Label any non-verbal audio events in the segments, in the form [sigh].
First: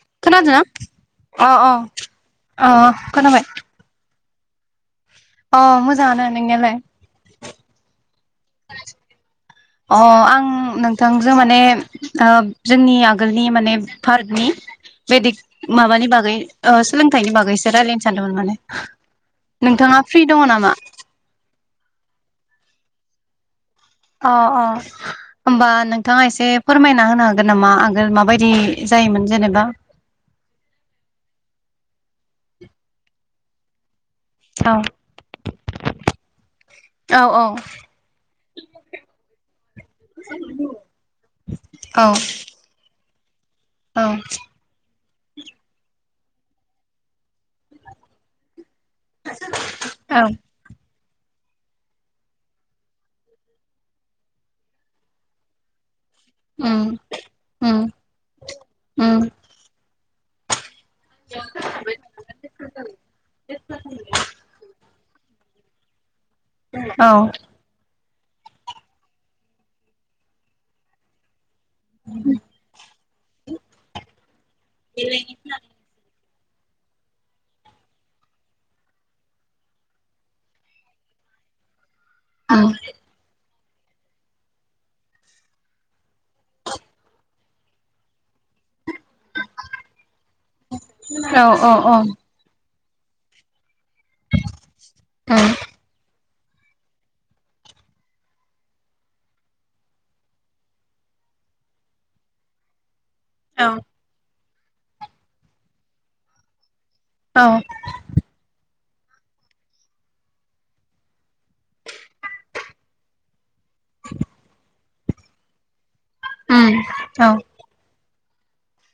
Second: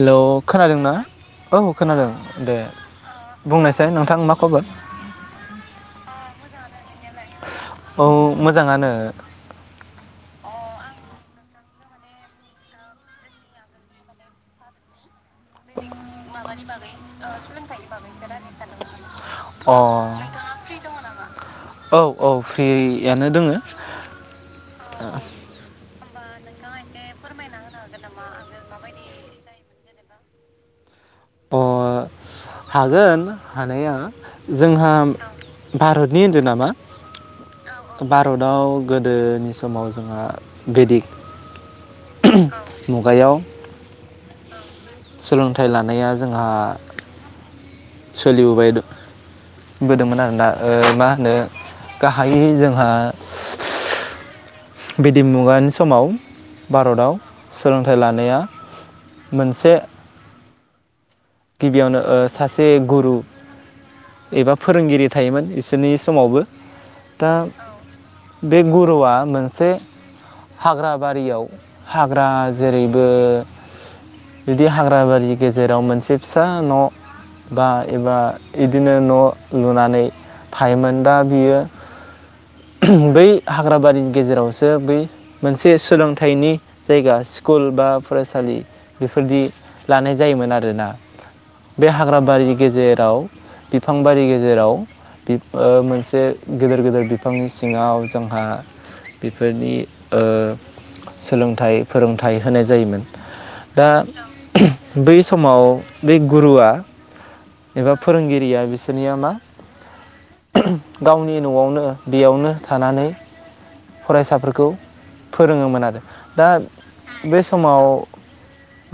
Hello खोनादोंना अ औ अ खोनादों दे अ खोनाबाय बुंनायसै नोंथां मा खबर नोंनिआ लाय औ मोजाङानो अ आं नोंथांजों माने ओ जोंनि आगोलनि माने भारतनि बेदिख माबानि बागै ओ बागैसो सोलोंथाइनि रायलायनो बागैसो सानदोंमोन माने रायलायनो सादों अ फ्रि दङ नोंथाङा नामा? फ्रि दङ नामा? औ औ फ्रियानो दोङो अ अ होम्बा नों थाङा एसे फोरमायना होनो हागोन नामा आगोल माबायदि जायोमोन जेनेबा अ हागोन हानाया औ जोंहा भारतनि होन्दों नामा औ औ भारताव गोदोनि समाव जोंहा बिदिक औ [unintelligible] औ [unintelligible] औ सोलोंथाइ लानाया जोंहा सोलिबोबाय दं बोदोंमोन औ आरोना ओ मा नो गाहायै जोंहा बिदि मुगानि समाव उम भारताव उम सोलोंथाइ लानाया उम मोनसे गिबियावनो ओ सासे गुरु एबा फोरोंगिरि थायोमोन तनिस समावबो औ दा बे गुरुआ मोनसे हाग्रा बारियाव हाग्रा जेरैबो बिदि हाग्रा बारि गेजेराव मोनसे फिसा न बा एबा बिदिनो न लुनानै थायोमोन दा बियो उम [unintelligible] बेै हाग्राबारिनि गेजेरावसो बै मोनसे सोलोंथाइनि जायगा स्कुल बा फरायसालि बेफोरदि लानाय जायोमोन आरोना औ औ बे औ हाग्राबारि गेजेराव बे बिफांबारि गेजेराव उम ओ मोनसे गेदेर गेदेर बिफांनि सिङाव जोंहा बेफोरनि ओ सोलोंथाइ फोरोंथाइ होनाय जायोमोन। औ दा बै समाव बे गुरुआ औ एबा फोरोंगिरिया बेसे बिनिया मा गावनि नआवनो बेयावनो थानानै फरायसाफोरखौ फोरोङोमोन आरो। दा उम औ बे समाव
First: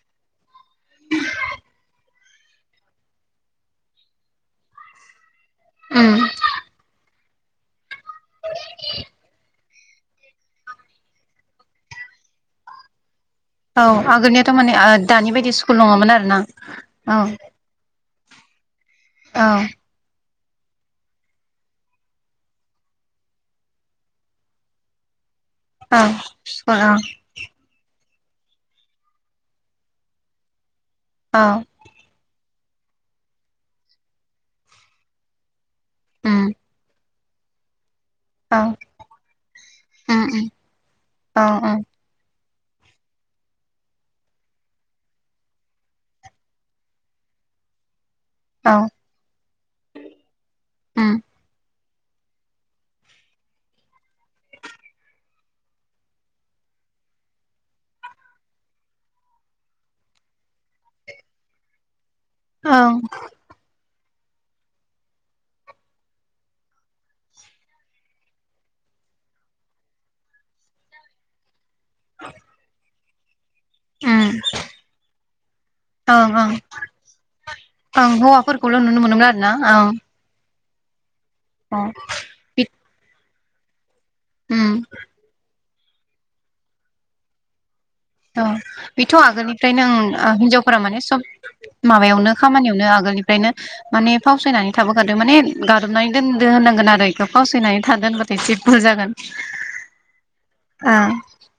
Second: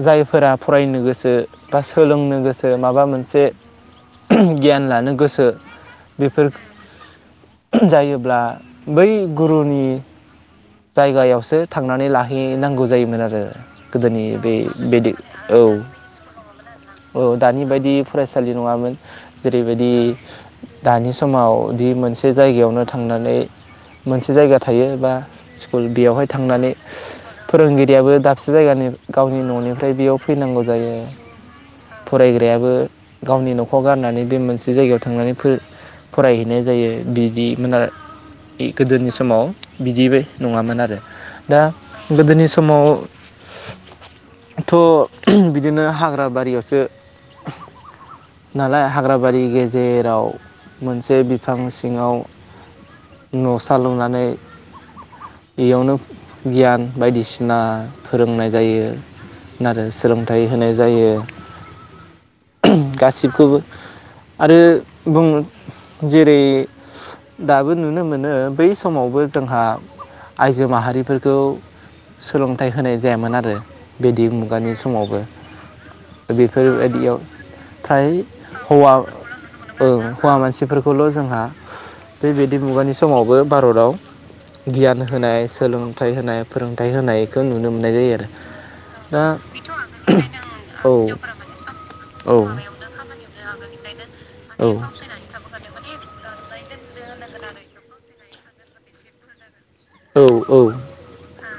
जायफोरा फरायनो गोसो बा सोलोंनो गोसो माबा मोनसे गियान लानो गोसो उम बेफोर जायोब्ला बै गुरुनि जायगायावसो थांनानै लाहैनांगौ जायोमोन आरो। औ गोदोनि आगोलनियाथ बे माने बेदि दानि बायदि औ स्कुल नङामोन आरो ना औ दानि बायदि फरायसालि नङामोन। औ जेरैबायदि दानि समाव दि मोनसे जायगायावनो थांनानै मोनसे जायगा थायो बा स्कुल औ बेयावहाय थांनानै स्कुल औ फोरोंगिरियाबो दाबसे जायगानि गावनि ननिफ्राय बेयाव फैनांगौ जायो। औ बेयाबो गावनि नखर गारनानै बे मोनसे जायगायाव थांनानै फोरों उम फरायहैनाय जायो बि बिदि मोन आरो। औ गोदोनि समाव बिदिबाय उम उम नङामोन आरो औ दा औ गोदोनि सम समाव थ' बिदिनो हाग्रा बारियावसो औ नालाय हाग्राबारि गेजेराव उम मोनसे बिफां सि सिङाव न'सा लुनानै इयावनो गियान बायदिसिना फोरोंनाय जायो आरो सोलोंथाइ होनाय जायो। ओं गासिबखौबो आरो बुङो जेरै दाबो नुनो मोनो बै समावबो जोंहा आइजो माहारिफोरखौ सोलोंथाइ होनाय जायामोन आरो उम बेदिग मुगानि समावबो ओं ओं बेफोरबायदियाव फ्राय ओं हौवाफोरखौल' हौवा नुनो मोनोमोन आरोना ओ ओं हौवा मानसि बेफोरखौल' जोंहा अ बे बेदि बिद मुगानि समावबो भारताव उम गियान होनाय सोलोंथाइ होनाय फोरोंथायाइ होनायखो नुनो मो ओं बेथ आगोलनिफ्रायनो ओं हिनजावफोरा माने सब माबायावनो खामानियावनो आगोलनिफ्रायनो माने फावसायनानै थाबोखादों माने गादबनानै दोन दो होनांगोन आरो इखौ फावसायनानै थादों होनबाथाय एसे बुल जागोन । ओउ ओउ।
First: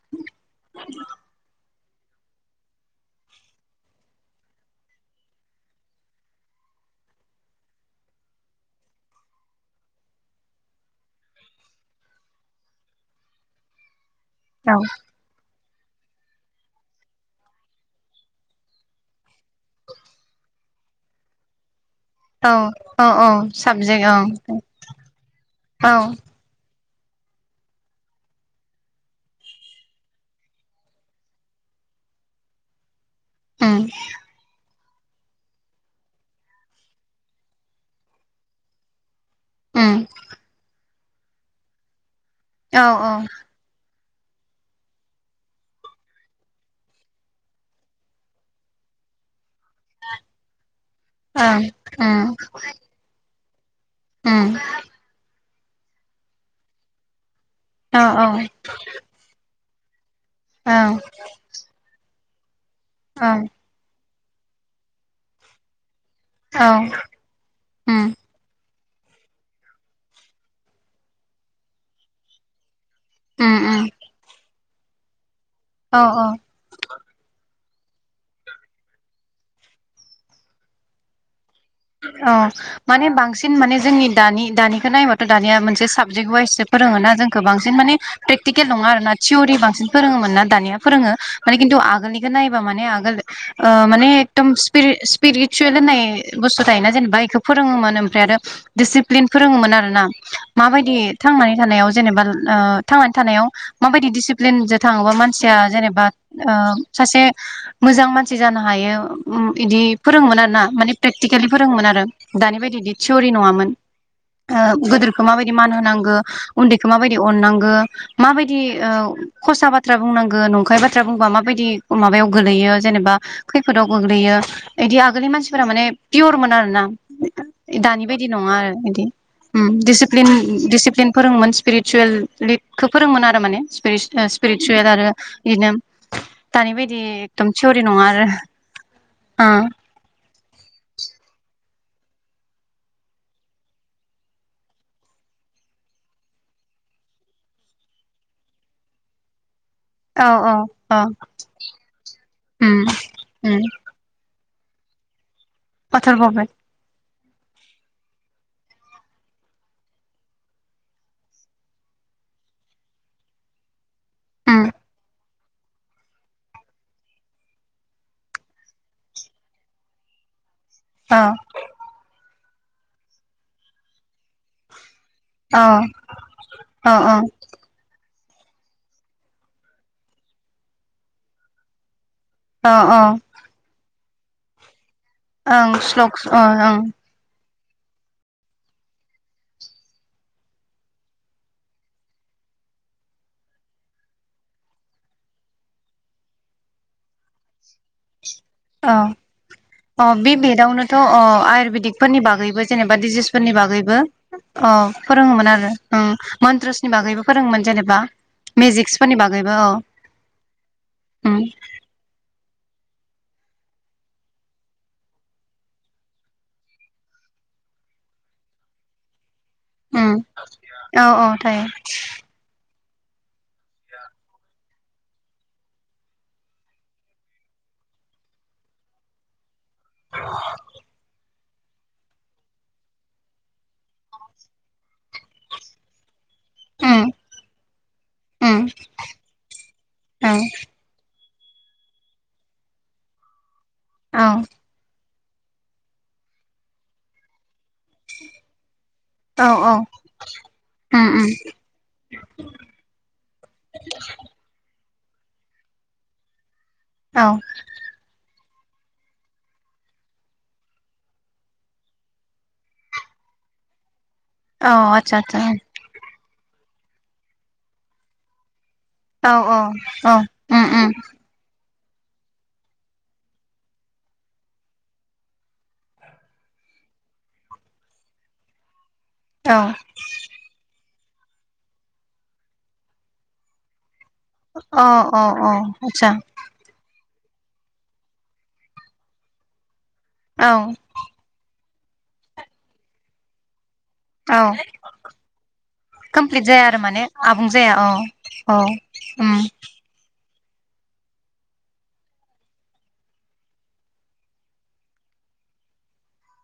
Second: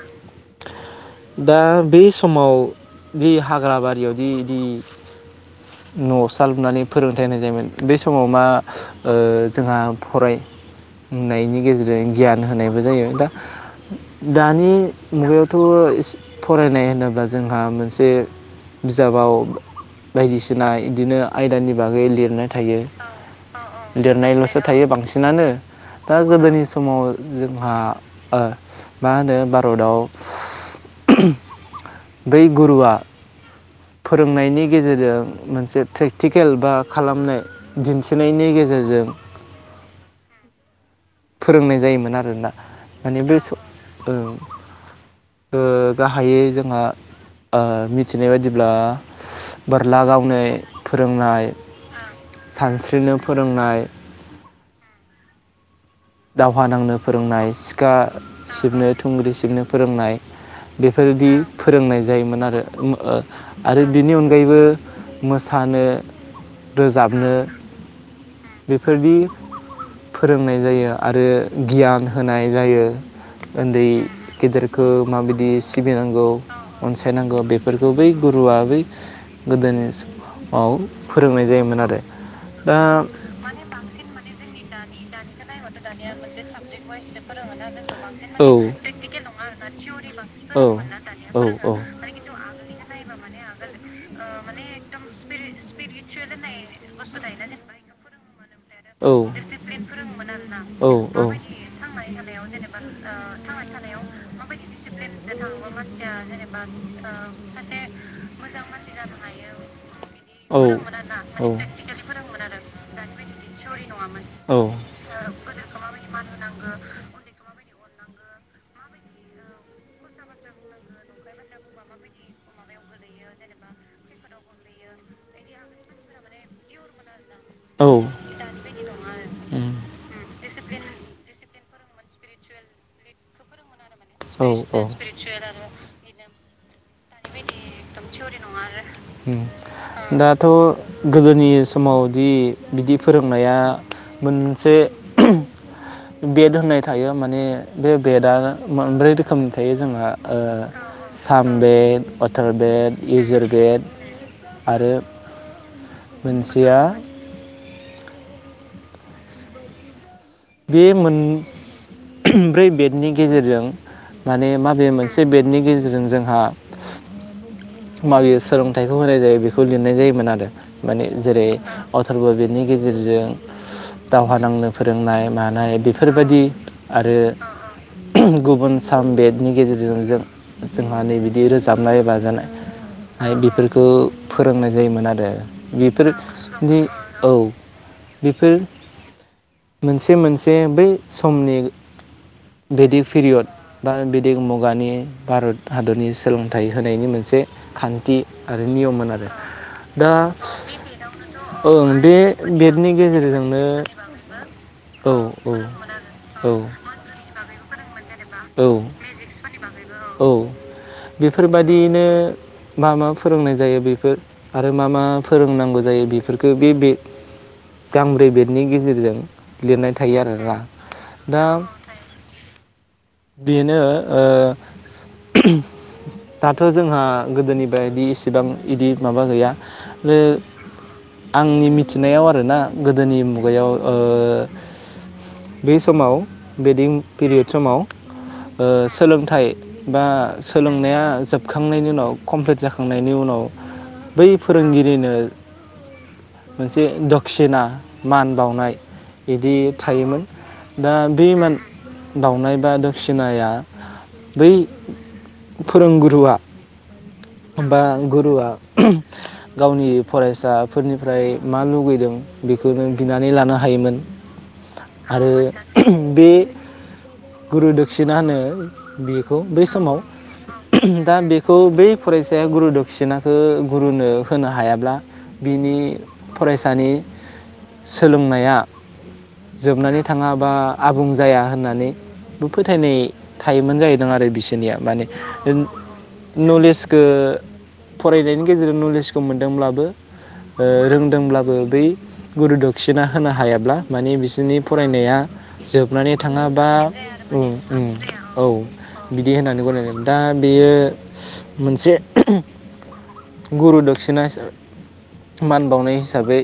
[inaudible] दा बे समाव जि हाग्रा बारियावदि इदि नसा लुनानै फोरोंथायाइ होनाय जायोमोन बे समाव मा ओ जोंहा फरायनायनि गेजेरजों गियान होनायबो जायो दा दानि औ मुगायाव थ इसे फरायनाय होनोब्ला जोंहा मोनसे बिजाबाव बायदिसि सिना इदिनो आयदानि बागै लिरनाय औ थायो। औ औ साबजेक्ट औ लिरनायलसो थायो बांसिनानो औ दा गोदोनि स समाव जोंहा ओ मा होनो भारताव बै गुरुवा उम फोरोंनायनि गेजेरजों मोनसे प्रेक्टिकेल बा खालामनो दिन्थिनायनि गेजेरजों उम। फोरोंनाय जायोमोन आरो ओंना औ औ माने बे स ओउ ओ गाहायै जोंहा ओ मिथिनाय बायदिब्ला बोरला गावनाय फोरोंनाय ओं उम सानस्रिनो फोरोंनाय उम। दावहा नांनो फोरोंनाय सिखा औ औ सिबनो थुंग्रि सिबनो फोरोंनाय औ बेफोरदि फोरोंनायायो जायोमोन आरो औ आरो बेनि अनगायैबो मोसानो औ रोजाबनो उम बेफोरदि फोरोंनाय जायो आरो गियान होनाय जायो उम ओनदै उम गेदेर [unintelligible] बियो औ सिबिनांगौ औ अनसायनांगौ बे बेफोरखौ बै गुरुवआ बै गोदोनि समाव फोरोंनाय जायोमोन आरो औ दा माने बांसिन माने जोंनि दानि दानि बेखौ नायोबाथ दानिया मोन साबजेक्ट वाइसो फोरोङोना जोंखौ बांसिन माने प्रेकटिकेल माने नङा आर ना थियरि बांसिन फोरोङोमोन ना दानिया फोरोङो माने खिन्थु आगोलनिखौ नायोबा माने आगोल ओ माने एदम सिफि-सिफिरिसुयेल होननाय बुस्थु थायोना जेनेबा बेखौ फोरोङोमोन ओमफ्राय आरो दिडसिप्लिन फोरोङोमोन आरोना माबायदि थांनानै थानायाव जेनेबा ओ थांनानै थानायाव माबायदि दिडसिप्लिनजों थाङोबा मानसिया जेनेबा ओ सासे मोजां मानसि जानो हायो उम इदि फोरोङोमोन आर ना माने प्रेकटिकेलि फोरोंङोमोन आरो दानि बायदि इदि थिउरि नङा मामोन ओ नङामोन गोदोरखौ माबायदि मान होनांगौ उन्दैखौ माबायदि अननांगो, माबायदि ओऔ हसा बाथ्रा बुंनांगोन नंखाय बाथ्रा बुंबा माबायदि माबायाव गोग्लैयो जेनेबा खैफोदाव गोग्लैयो एदि आगोलनि मानसिफोरा माने फियर मोन आरोना, औ दानि बायदि नङा आरो यिदि दिसिप्लिन उम दिसिप्लिन दिसिप्लिन फोरोंङोमोन रिसुयेल लिडखौ फोरोंङोमोन आरो माने रिस -स्पिरिथुवेल आरो यिदिनो दानि बे औ दाथ गोदोनि समावदि बिदि फोरोंनाया मोनसे बेट होननाय थायो माने बे बेदा मोनब्रै रोखोमनि थायो जोंहा ओ औ औ सामबेद अथार बेड, इजार बेड आरो अथरबावबाय मोनसेया बे मोन-ब्रै बेटनि गेजेरजों माने माबे मोनसे बेटनि गेजेरजों जोंहा माबे सोलोंथाइखौ होनाय जायो बेखौ लिरनाय जायोमोन आरो माने औ जेरै अथरब बेड, नि गेजेरजों दावहा नांनो फोरोंनाय औ मानाय बेफोरबायदि आरो औ गुबुन साम बेदनि गेजेरजों जों-जोंहा नै बिदि रोजाबनाय बाजानाय औ औ आरो बेफोरखौ फोरोंनाय जायोमोन आ दे ओं बेफोर स्लक्स अ ओं दि औ बेफोर मोनसे मोनसे बै समनि बेदिक पिरियद बा बेदिक मुगानि भारत हादरनि सोलोंथाइ होनायनि मोनसे खान्थि आरो औ नियममोन आरो अ दा बे बेदआवनोथ' अ ओं बे आयुरवेदिकफोरनि बागैबो बेटनि जेनेबा डिजिसफोरनि गेजेरजोंनो बागैबो अ औ फोरोङोमोन औ आरो औ मन्त्रसनि बागैबो फोरोङोमोन जेनेब बा औ औ उम बेफोरबादियैनो मा मा फोरोंनाय जायो बेफोर आरो मा मा फोरोंनांगौ जायो बेफोरफोरखो बे बे गांब्रै बेदनि गेजेरजों लिरनाय उम थायो आरोरा औ औ दा थायो बेनो ओ दाथ' जोंहा गोदोनि बादि इसेबां इदि माबा गैया। ओ आंनि मिथिनायाव आरोना गोदोनि मुगायाव ओ बे समाव वेडिं उम पिरियड समाव उम ओ सोलोंथाइ बा औ सोलोंनाया जोबखांनायनि उनाव कमप्लिट जाखांनायनि उनाव औ बै फोरोंगिरिनो मोनसे दक्षिना मान बावनाय औ बिदि औ थायोमोन दा उम बे उम मान बाउनाय बा दक्षिनाया बै फोरोंगुरुआ औ बा गुरुवा गावनि फरायसाफोरनिफ्राय मा लुगैदों बेखौ नों बिनानै लानो हायोमोन। औ आतसा आरो आतसा बे गुरुदक्षिना होनो। औ बेखौ औ बै समाव औ उम उम दा बेखौ बै फरायसाया गुरु दक्षिनाखो गुरुनो होनो हायाब्ला बिनि फरायसानि सोलोंनाया औ जोबनानै थाङा बा आबुं जाया होननानै बो फोथायनाय थायोमोन जाहै आरो बिसोरनिया अ माने अ आतसा नलेज ओ फरायनायनि गेजेरजों नलेजखौ मोनदोंब्लाबो ओ औ रोंदोंब्लाबो बै गुरुदक्षिना होनो हायाब्ला माने औ बिसोरनि फरायनाया जोबनानै कमप्लिट जाया थाङाबा आरो माने उम आबुं जाया उम‌ औ औ बिदि उम होननानै दा बेयो मोनसे गुरुदक्षिना हिसाबै मान बावनाय हिसाबै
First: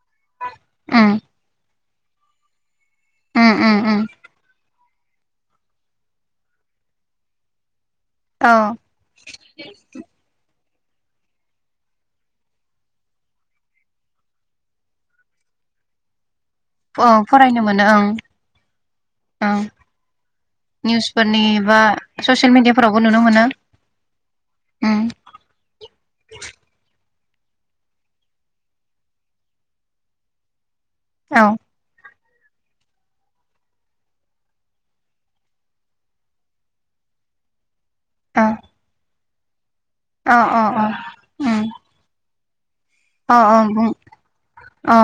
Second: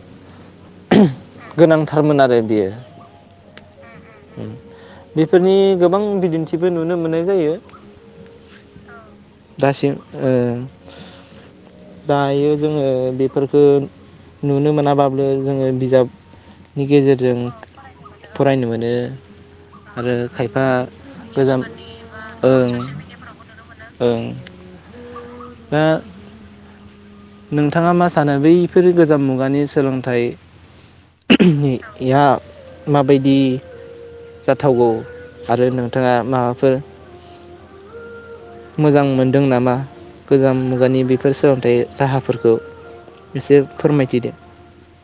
उम गोनांथा थारमोन आरो बियो। उम उम उम बेफोरनि गोबां बिदिन्थिफोर नुनो मोननाय जायो। औ दासिम ओ दायो जोङो बेफोरफोरखो नुनो मोनाबाब्लो जोङो बिजाब अ फरायनो मोनो ओं फरायनो मोनो ओं आरो खायफा निउसफोरनि गोजाम बा ससियेल ओं मेडियाफोरावबो नुनो मोनो ओं उम। दा नोंथाङा मा सानो बैफोर गोजाम मुगानि सोलोंथाइ औ [unintelligible] नि या माबायदि जाथावगौ आरो नोंथाङा माबाफोर अ मोजां मोनदों नामा? अ गोजाम अ मुगानि बेफोर उम सोलोंथाइ राहा फोरखौ अ अ ओं अ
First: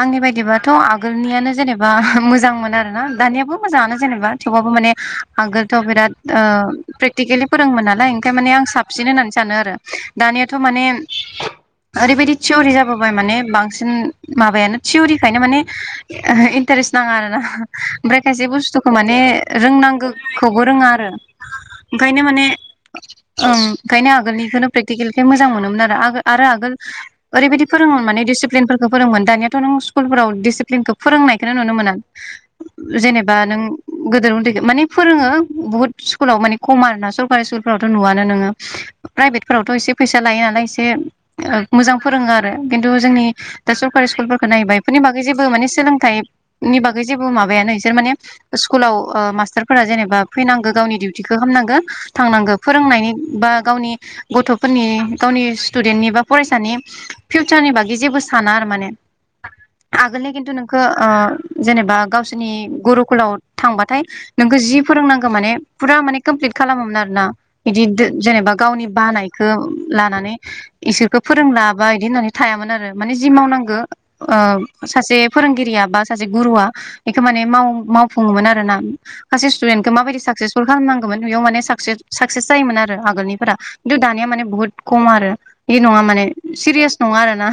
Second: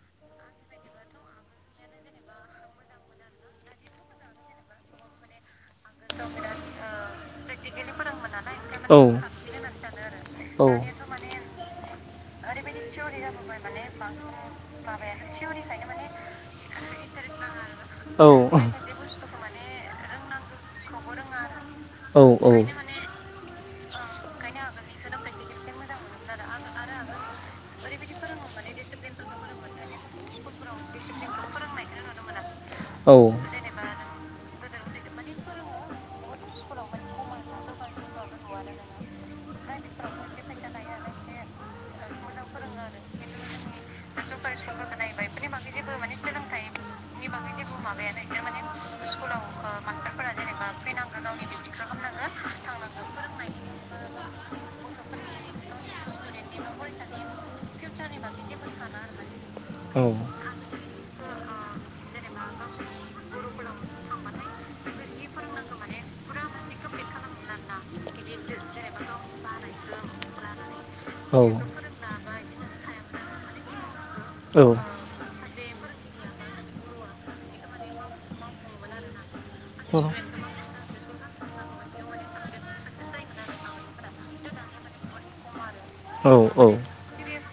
आंनि बायदिबाथ आगोलनियानो जेनेबा मोजांमोन आरोना दानियाबो मोजाङानो जेनेबा थेवबाबो माने आगोलथ बिराद ओ प्रेकटिकेलि फोरोंङोमोन नालाय। खाय माने आं साबसिन होननानै सानो आरो दानियाथ माने ओरैबायदि थियरि जाबोबाय माने बांसिन माबायानो थिवरिखायनो माने ओ इन्टारेस्ट नाङा आरोना ओमफाय औ खायसे बुस्थुखौ माने रोंनांगो। खौबो रोङा आरो ओंखायनो माने औ ओं ओंखायनो आगोलनिखौनो प्रेटिकेलनिखाय मोजां मोनोमोन आरो आगो आरो आगोल ओरैबायादि फोरोङोमोन माने दिसिप्लेनफोरखौ फोरोङोमोन दानियाथ नों स्कुलफोराव दिसिप्लेनखौ फोरोंनायखौनो नुनो मोना। औ जेनेबा नों गोदोर उन्दैदो माने फोरोङो बुहुद स्कुलाव माने खम आरोना सरकारि स्कुलफ्रावथ नुवानो नोङो प्राइभेटफोरावथ इसे फैसा लायो नालाय इसे ओ मोजां फोरोङो आरो किन्थु जोंनि दा सरकारि स्कुलफोरखौ नायोबा इफोरनि बागै जेबो माने सोलोंथाइनि बागै जेबो माबायानो इसोर माने स्कुलाव ओ मास्टारफोरा जेनेबा फैनांगो गावनि दिउथिखौ खामनांगो थांनांगो फोरोंनायनि बा गावनि गथफोरनि गावनि स्टुदेन्टनि बा फरायसानि फिउचारनि बागै जेबो साना आरो माने नों औ आगोलनिया खिन्थु ओ नोंखो ओ जेनेबा गावसोरनि गुरुकुलाव थांबाथाय नोंखो जि फोरोंनांगो माने फुरा माने कोमप्लिट खालामोमोन आरोना बिदिद जेनेबा गावनि बानायखो लानानै इसोरखो औ फोरोंला बा इदि होननानै थायामोन आरो माने जि मावनांगो ओ गिबियावनो औ सासे फोरोंगिरिया बा सासे गुरुआ बेखो माने माव-मावफुङोमोन आरोना सासे स्टुडेन्टखो माबायदि साकसेसफुल खालामनांगोमोन बेयाव माने साकसे साकसेस जायोमोन आरो आगोलनिफोरा खिन्थु दानिया माने बुहुत खम आरो बे नङा मान ने जायोमोन आरो माबानिफोरा खिन्थु दानिया माने बुहुत खम सिरियास नङा आरोना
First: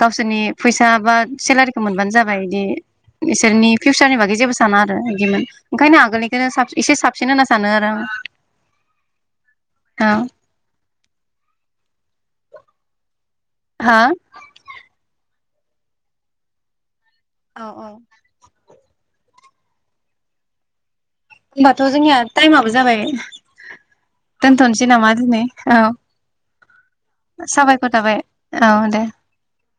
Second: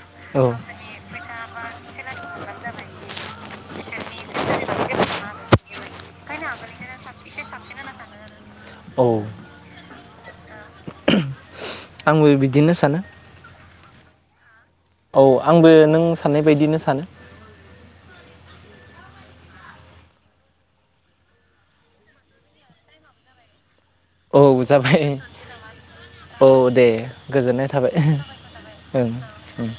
गावसोरनि आरो औ फैसा बा सेलारिखौ मोनबानो जाबाय इदि इसोरनि फिउसारनि बागै जेबो साना आरो इदिमोन ओंखायनो आगोलनिखोनो साब इसे साबसिन होनना सानो आरो औ आं हो आंबो बिदिनो सानो। हा औ आंबो नों साननाय बायदिनो सानो। औ औ होमबाथ जोंनिया टाइमाबो जाबाय। औ दोनथनोसै जाबाय नामा दिनै औ साबायखर थाबाय औ दे ओं ओं